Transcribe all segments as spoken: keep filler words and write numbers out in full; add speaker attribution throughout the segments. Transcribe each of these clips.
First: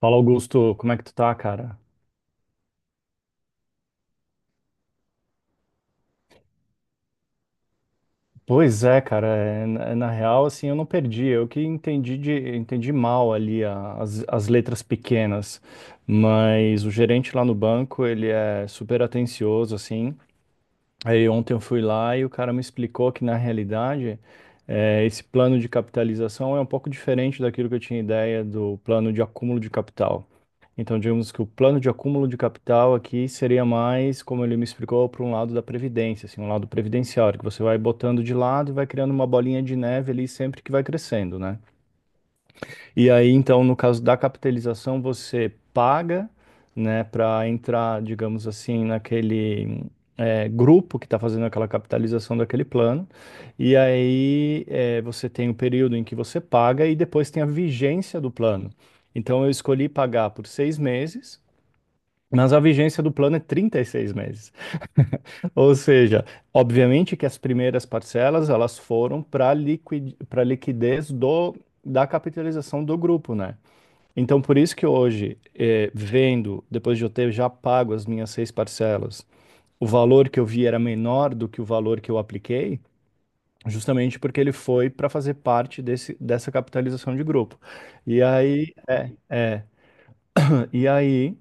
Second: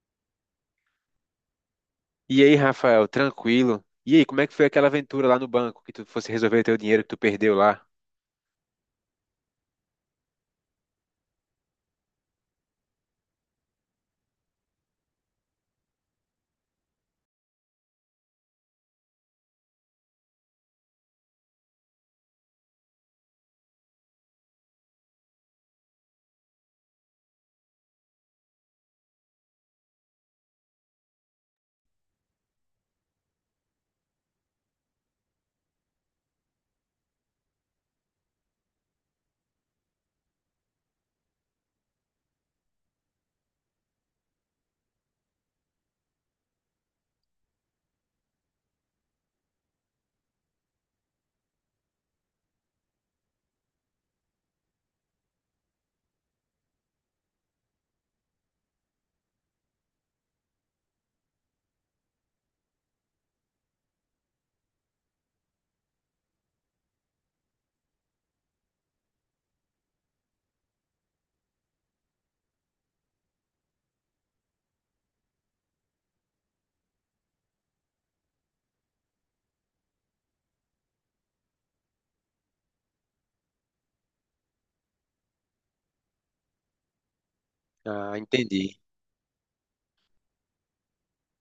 Speaker 1: Fala, Augusto, como é que tu tá, cara?
Speaker 2: E aí, Rafael, tranquilo? E aí, como é que foi aquela aventura lá no banco que tu fosse resolver teu dinheiro que tu perdeu lá?
Speaker 1: Pois é, cara, é, na, na real, assim, eu não perdi, eu que entendi, de, entendi mal ali a- as, as letras pequenas, mas o gerente lá no banco, ele é super atencioso, assim, aí ontem eu fui lá e o cara me explicou que, na realidade, é, esse plano de capitalização é um pouco diferente daquilo que eu tinha ideia do plano de acúmulo de capital. Então, digamos que o plano de acúmulo de capital aqui seria mais, como ele me explicou, para um lado da previdência, assim, um lado previdenciário, que você vai botando de lado e vai criando uma bolinha de neve ali sempre que vai crescendo, né? E aí, então, no caso da capitalização, você paga, né, para entrar, digamos assim, naquele eh, grupo que está fazendo aquela capitalização daquele plano. E aí, eh, você tem o período em que você paga e depois tem a vigência do plano. Então, eu escolhi pagar por seis meses. Mas a vigência do plano é trinta e seis meses. Ou seja, obviamente que as primeiras parcelas elas foram para liquid, para liquidez do, da capitalização do grupo, né? Então, por isso que hoje, eh, vendo, depois de eu ter já pago as minhas seis parcelas, o valor que eu vi era menor do que o valor que eu apliquei, justamente porque ele foi para fazer parte desse, dessa capitalização de grupo.
Speaker 2: Ah,
Speaker 1: E aí,
Speaker 2: entendi,
Speaker 1: é, e aí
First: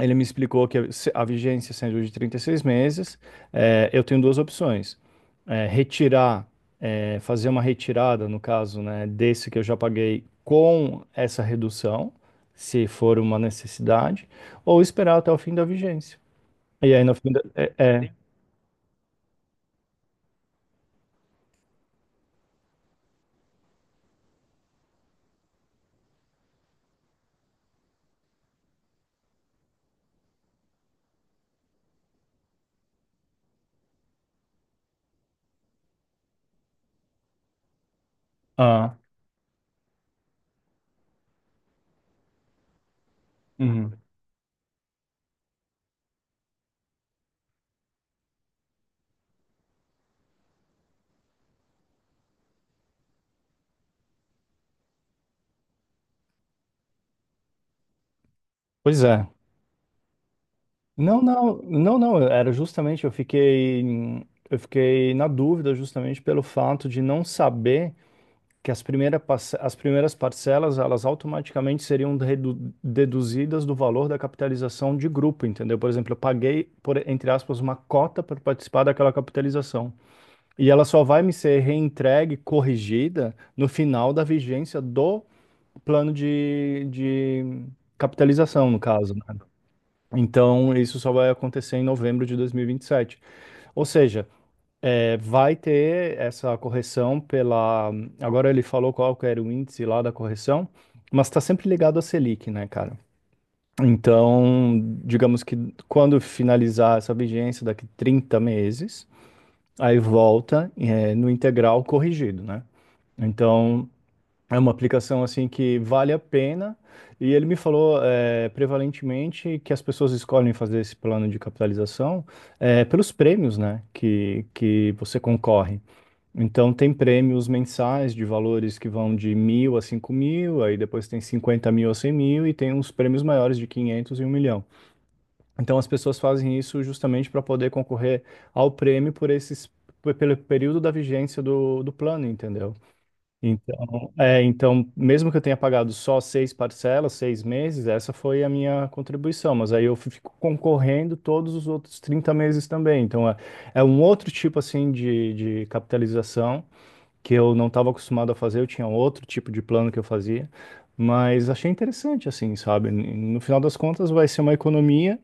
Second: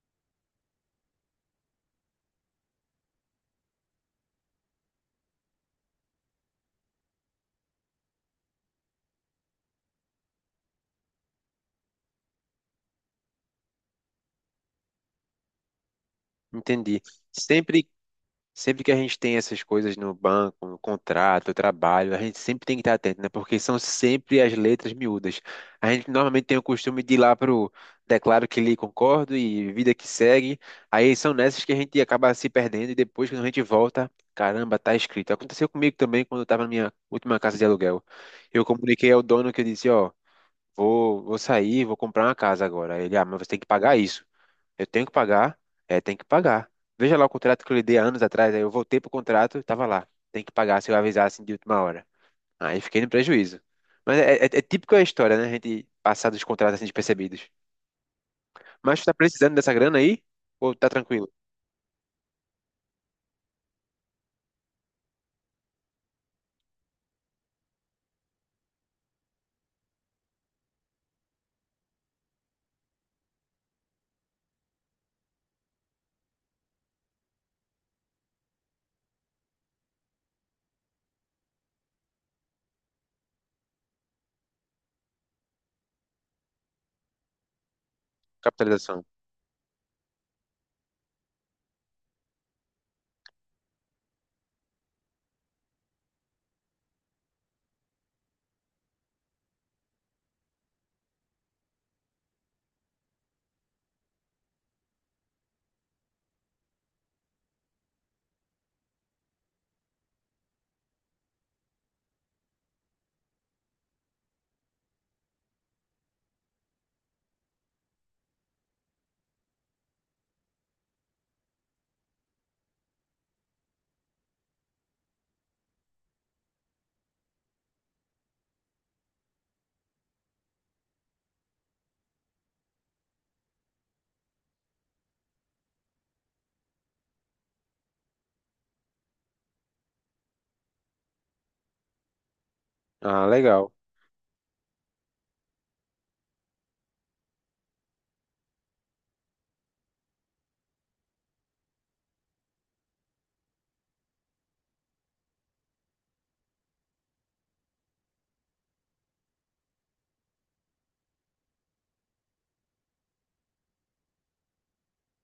Speaker 1: Ele me explicou que a vigência sendo de trinta e seis meses, eh, eu tenho duas opções. Eh, retirar, eh, Fazer uma retirada, no caso, né, desse que eu já paguei com essa redução, se for uma necessidade, ou esperar até o fim da vigência. E
Speaker 2: entendi.
Speaker 1: aí, no fim da... É,
Speaker 2: Sempre
Speaker 1: é.
Speaker 2: Sempre que a gente tem essas coisas no banco, no contrato, no trabalho, a gente sempre tem que estar atento, né? Porque são sempre as letras miúdas. A gente normalmente tem o costume de ir lá pro declaro que lhe concordo e vida que segue. Aí são nessas que a gente acaba se perdendo e depois quando a gente volta, caramba, tá escrito. Aconteceu comigo também quando eu tava na minha última casa de aluguel. Eu
Speaker 1: Ah,
Speaker 2: comuniquei ao dono, que eu disse, ó, vou, vou sair, vou comprar uma casa agora. Ele, ah, mas você tem que pagar
Speaker 1: uhum.
Speaker 2: isso. Eu tenho que pagar, é, tem que pagar. Veja lá o contrato que eu lhe dei há anos atrás, aí eu voltei pro contrato e tava lá. Tem que pagar se eu avisar assim de última hora. Aí fiquei no prejuízo. Mas é, é, é típico a história, né? A gente passar dos contratos assim despercebidos. Mas
Speaker 1: Pois
Speaker 2: tu tá
Speaker 1: é.
Speaker 2: precisando dessa grana aí? Ou tá
Speaker 1: Não,
Speaker 2: tranquilo?
Speaker 1: não, não, não, era justamente, eu fiquei, eu fiquei na dúvida justamente pelo fato de não saber que as primeiras, as primeiras parcelas elas automaticamente seriam redu- deduzidas do valor da capitalização de grupo, entendeu? Por exemplo, eu paguei, por, entre aspas, uma cota para participar daquela capitalização. E ela só vai me ser reentregue, corrigida, no final da vigência do plano de, de capitalização, no
Speaker 2: Capitalização.
Speaker 1: caso, né? Então, isso só vai acontecer em novembro de dois mil e vinte e sete. Ou seja, é, vai ter essa correção pela. Agora ele falou qual que era o índice lá da correção, mas está sempre ligado à Selic, né, cara? Então, digamos que quando finalizar essa vigência, daqui trinta meses, aí volta, é, no integral corrigido, né? Então, é uma aplicação assim que vale a pena. E ele me falou, é, prevalentemente que as pessoas escolhem fazer esse plano de capitalização, é, pelos prêmios, né, que, que você concorre. Então, tem prêmios mensais de valores que vão de mil a cinco mil, aí depois tem cinquenta mil a cem mil e tem uns prêmios maiores de quinhentos e um milhão. Então, as pessoas fazem isso justamente para poder concorrer ao prêmio por esses, pe- pelo período da vigência do, do plano, entendeu?
Speaker 2: Ah, legal.
Speaker 1: Então, é, então, mesmo que eu tenha pagado só seis parcelas, seis meses, essa foi a minha contribuição, mas aí eu fico concorrendo todos os outros trinta meses também. Então, é, é um outro tipo, assim, de, de capitalização que eu não estava acostumado a fazer, eu tinha outro tipo de plano que eu fazia, mas achei interessante, assim, sabe? N- No final das contas, vai ser uma economia,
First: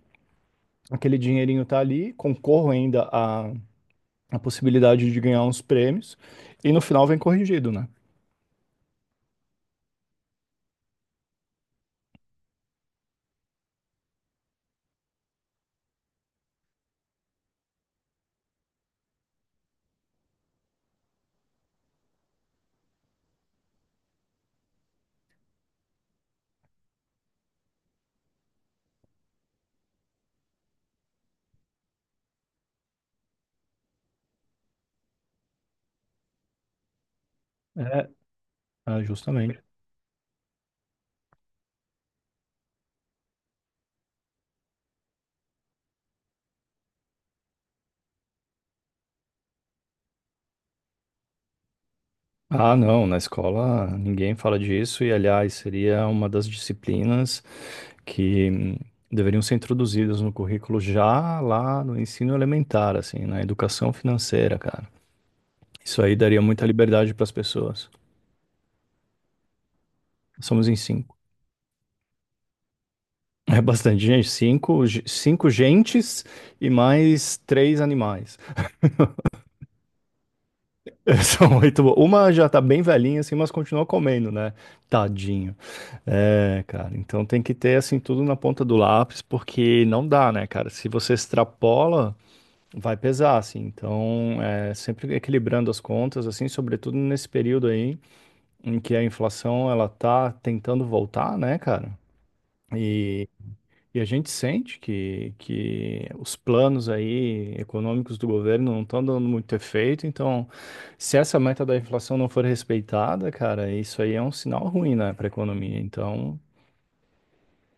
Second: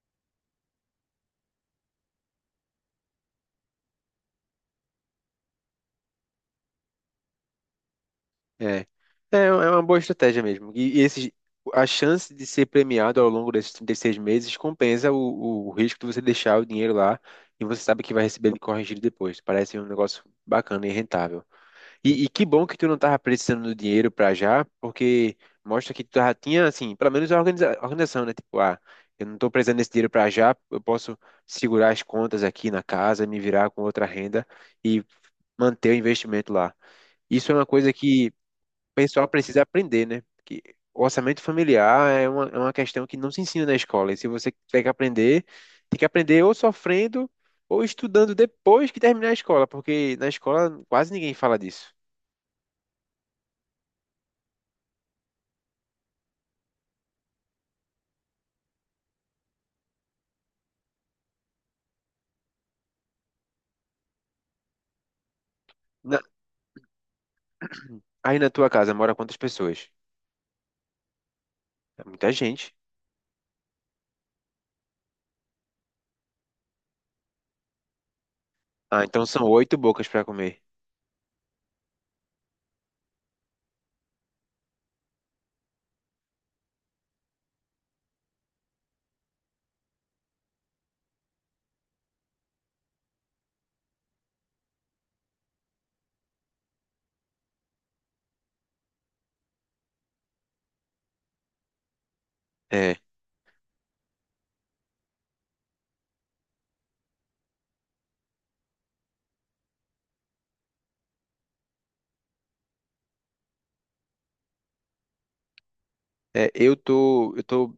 Speaker 1: aquele dinheirinho tá ali, concorro ainda a, a possibilidade de ganhar uns prêmios, e no final vem corrigido, né?
Speaker 2: É, é é uma boa estratégia mesmo. E, e esses, a chance de ser premiado ao longo desses trinta e seis meses compensa o, o risco de você deixar o dinheiro lá e você sabe que vai receber ele corrigido depois. Parece um negócio bacana e rentável. E, e que bom que tu não tava precisando do dinheiro pra já, porque mostra que tu já tinha, assim, pelo menos a organiza- organização, né? Tipo, ah, eu não tô precisando desse dinheiro pra já, eu posso segurar as contas aqui na casa, me virar com outra renda e manter o investimento lá. Isso é uma coisa
Speaker 1: É,
Speaker 2: que
Speaker 1: ah,
Speaker 2: pessoal precisa
Speaker 1: justamente.
Speaker 2: aprender, né? Que o orçamento familiar é uma, é uma questão que não se ensina na escola. E se você tiver que aprender, tem que aprender ou sofrendo ou estudando depois que terminar a escola, porque na escola quase ninguém fala disso.
Speaker 1: Ah, não, na escola ninguém fala disso, e aliás, seria uma das disciplinas que hum, deveriam ser introduzidas no currículo já lá no ensino elementar, assim, na educação financeira, cara. Isso aí
Speaker 2: Na-
Speaker 1: daria muita liberdade para as pessoas.
Speaker 2: Aí na tua casa mora quantas pessoas?
Speaker 1: Somos em cinco.
Speaker 2: É muita gente.
Speaker 1: É bastante gente, cinco, ge- cinco gentes e mais três animais.
Speaker 2: Ah, então são oito bocas para comer.
Speaker 1: São oito. bo- Uma já tá bem velhinha, assim, mas continua comendo, né? Tadinho. É, cara, então tem que ter, assim, tudo na ponta do lápis, porque não dá, né, cara? Se você extrapola vai pesar, assim. Então, é, sempre equilibrando as contas, assim, sobretudo nesse período aí em que a inflação ela tá tentando voltar, né, cara?
Speaker 2: É,
Speaker 1: E, e a gente sente que, que os planos aí econômicos do governo não estão dando muito efeito. Então, se essa meta da inflação não for respeitada, cara, isso aí é um sinal ruim, né, para a economia. Então,
Speaker 2: é, eu tô, eu tô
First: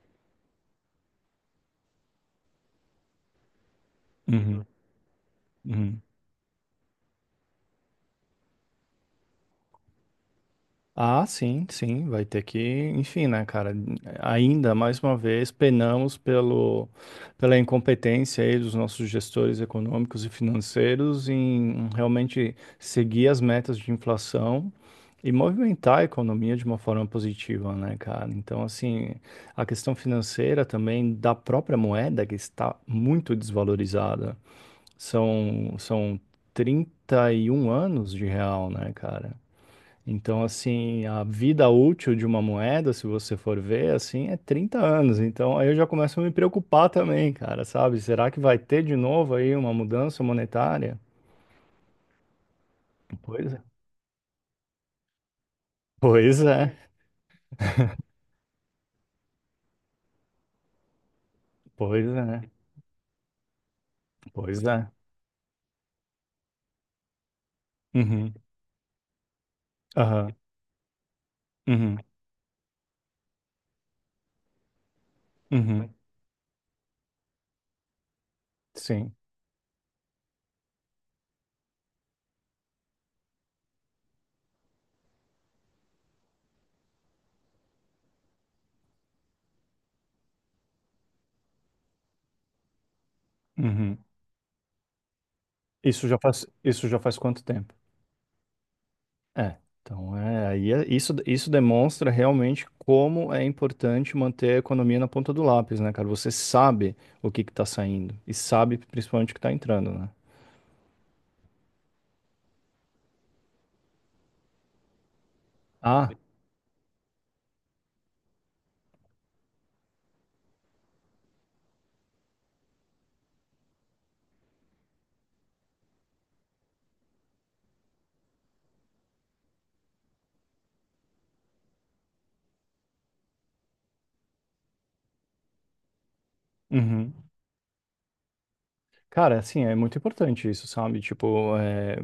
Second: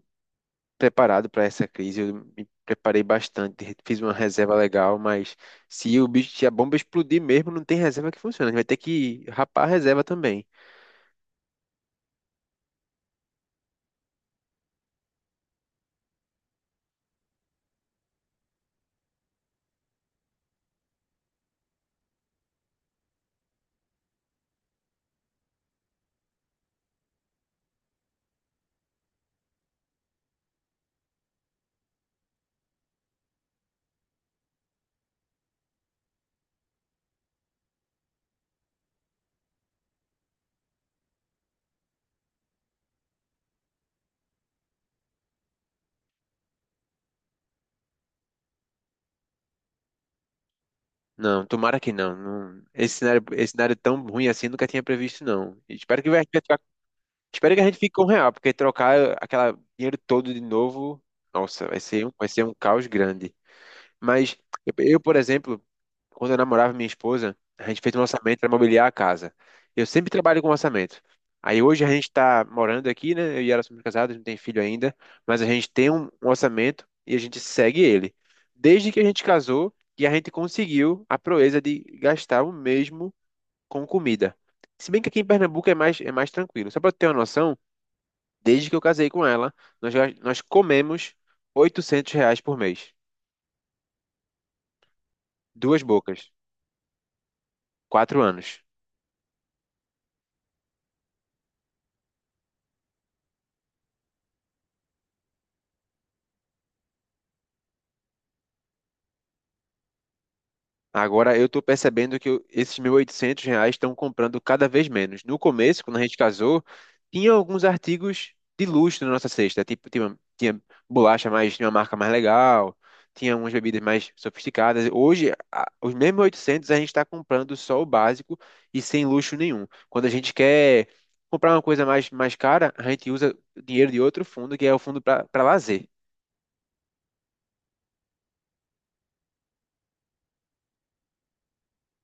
Speaker 2: preparado para essa crise, eu me preparei bastante, fiz uma reserva
Speaker 1: uhum,
Speaker 2: legal, mas se
Speaker 1: uhum.
Speaker 2: o bicho, se a bomba explodir mesmo, não tem reserva que funcione, a gente vai ter que rapar a reserva também.
Speaker 1: Ah, sim, sim, vai ter que, enfim, né, cara, ainda mais uma vez penamos pelo, pela incompetência aí dos nossos gestores econômicos e financeiros em realmente seguir as metas de inflação e movimentar a economia de uma forma positiva, né, cara? Então, assim, a questão financeira também da própria moeda que está muito desvalorizada. São, são trinta e um anos de real, né, cara? Então, assim, a vida útil de uma moeda, se você for ver, assim, é trinta anos. Então, aí eu já começo a me preocupar também, cara, sabe? Será que vai ter de novo aí uma mudança monetária?
Speaker 2: Não, tomara que não. Não- esse cenário, esse
Speaker 1: Pois é.
Speaker 2: cenário tão ruim assim eu nunca tinha previsto, não. E Espero que vai,
Speaker 1: Pois é.
Speaker 2: espero que a gente fique com o real, porque trocar aquele dinheiro todo de novo, nossa, vai ser,
Speaker 1: Pois
Speaker 2: um- vai ser
Speaker 1: é.
Speaker 2: um caos grande. Mas
Speaker 1: Pois
Speaker 2: eu,
Speaker 1: é.
Speaker 2: eu, por exemplo, quando eu namorava minha esposa, a gente fez um
Speaker 1: Uhum.
Speaker 2: orçamento para mobiliar a casa. Eu sempre
Speaker 1: Aham.
Speaker 2: trabalho com orçamento. Aí hoje a
Speaker 1: Uhum.
Speaker 2: gente está morando aqui, né? Eu e ela somos casados, não tem filho ainda, mas a gente tem
Speaker 1: Uhum.
Speaker 2: um, um orçamento e a gente segue ele. Desde que a
Speaker 1: Sim.
Speaker 2: gente casou e a gente conseguiu a proeza de gastar o mesmo com comida. Se bem que aqui em Pernambuco é mais, é mais tranquilo. Só para ter uma noção, desde que eu casei com ela, nós, ga- nós comemos oitocentos reais por mês.
Speaker 1: Uhum.
Speaker 2: Duas
Speaker 1: Isso já
Speaker 2: bocas.
Speaker 1: faz, isso já faz quanto tempo?
Speaker 2: Quatro anos.
Speaker 1: É, então é, aí é- isso, isso demonstra realmente como é importante manter a economia na ponta do lápis, né, cara? Você sabe o que que tá saindo e sabe principalmente o que tá entrando, né?
Speaker 2: Agora eu estou percebendo que eu- esses mil e oitocentos reais estão comprando cada vez menos. No começo, quando a
Speaker 1: Ah,
Speaker 2: gente casou, tinha alguns artigos de luxo na nossa cesta. Tipo, tinha, tinha bolacha mais, tinha uma marca mais legal, tinha umas bebidas mais sofisticadas. Hoje, a- os mesmos mil e oitocentos a gente está comprando só o básico e sem luxo nenhum. Quando a gente quer comprar uma coisa mais, mais cara, a gente usa dinheiro de outro fundo, que é o fundo para lazer.
Speaker 1: uhum. Cara, assim, é muito importante isso, sabe? Tipo, é,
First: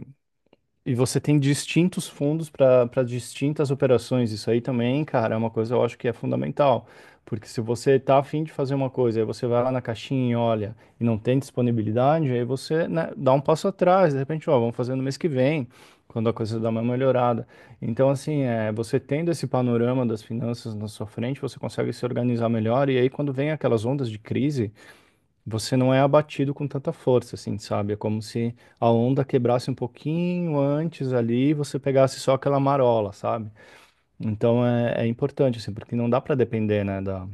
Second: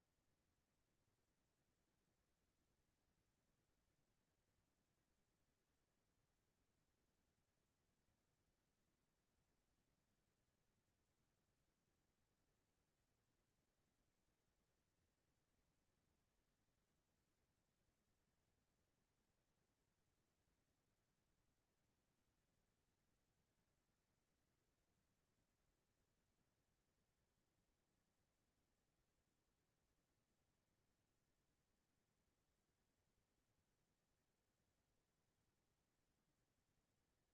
Speaker 1: e você tem distintos fundos para para distintas operações. Isso aí também, cara, é uma coisa que eu acho que é fundamental. Porque se você tá afim de fazer uma coisa, aí você vai lá na caixinha e olha, e não tem disponibilidade, aí você, né, dá um passo atrás. De repente, ó, vamos fazer no mês que vem, quando a coisa dá uma melhorada. Então, assim, é, você tendo esse panorama das finanças na sua frente, você consegue se organizar melhor. E aí, quando vem aquelas ondas de crise, você não é abatido com tanta força, assim, sabe? É como se a onda quebrasse um pouquinho antes ali e você pegasse só aquela marola, sabe? Então é, é importante, assim, porque não dá para depender, né, da,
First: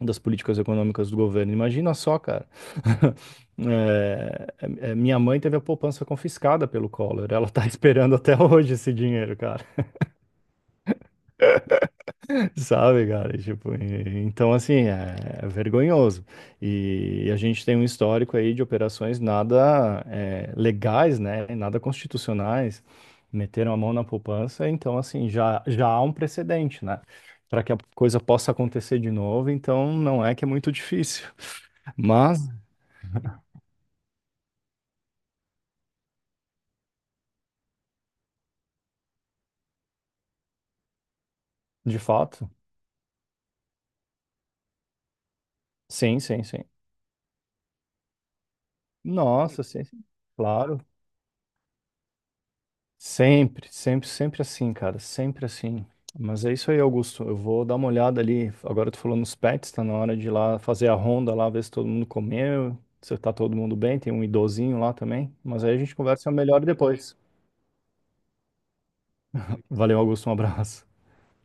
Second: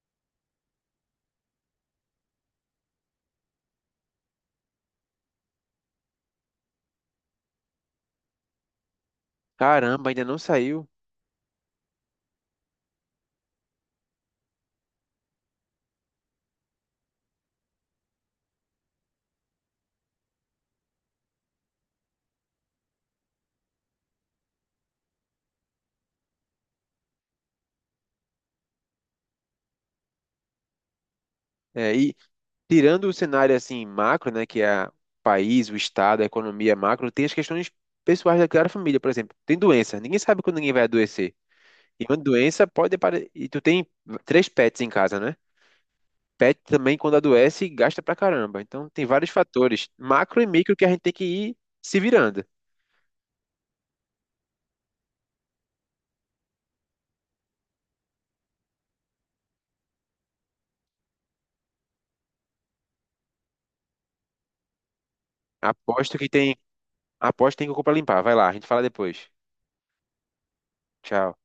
Speaker 1: das políticas econômicas do governo. Imagina só, cara. É, é, minha mãe teve a poupança confiscada pelo Collor. Ela tá esperando até hoje esse dinheiro, cara.
Speaker 2: Caramba, ainda não saiu.
Speaker 1: Sabe, cara? Tipo, e- então assim, é, é vergonhoso. E, a gente tem um histórico aí de operações nada é, legais, né? Nada constitucionais. Meteram a mão na poupança, então assim, já, já há um precedente, né? Para que a coisa possa acontecer de novo, então não é que é muito difícil.
Speaker 2: É, e
Speaker 1: Mas,
Speaker 2: tirando o cenário assim macro, né, que é o país, o estado, a economia macro, tem as questões pessoais daquela família, por exemplo, tem doença, ninguém sabe quando ninguém vai adoecer.
Speaker 1: de
Speaker 2: E uma
Speaker 1: fato,
Speaker 2: doença pode apare... e tu tem três pets em casa, né?
Speaker 1: sim, sim,
Speaker 2: Pet
Speaker 1: sim.
Speaker 2: também quando adoece gasta pra caramba. Então tem vários
Speaker 1: Nossa, sim,
Speaker 2: fatores,
Speaker 1: sim.
Speaker 2: macro e micro,
Speaker 1: Claro.
Speaker 2: que a gente tem que ir se virando.
Speaker 1: Sempre, sempre, sempre assim, cara, sempre assim. Mas é isso aí, Augusto. Eu vou dar uma olhada ali. Agora tu falou nos pets, tá na hora de ir lá fazer a ronda lá, ver se todo mundo comeu, se tá todo mundo bem. Tem um idosinho lá também. Mas aí a gente
Speaker 2: Aposto que
Speaker 1: conversa
Speaker 2: tem,
Speaker 1: melhor depois.
Speaker 2: aposto que tem que comprar limpar. Vai lá, a gente fala depois.
Speaker 1: Valeu, Augusto, um abraço.
Speaker 2: Tchau.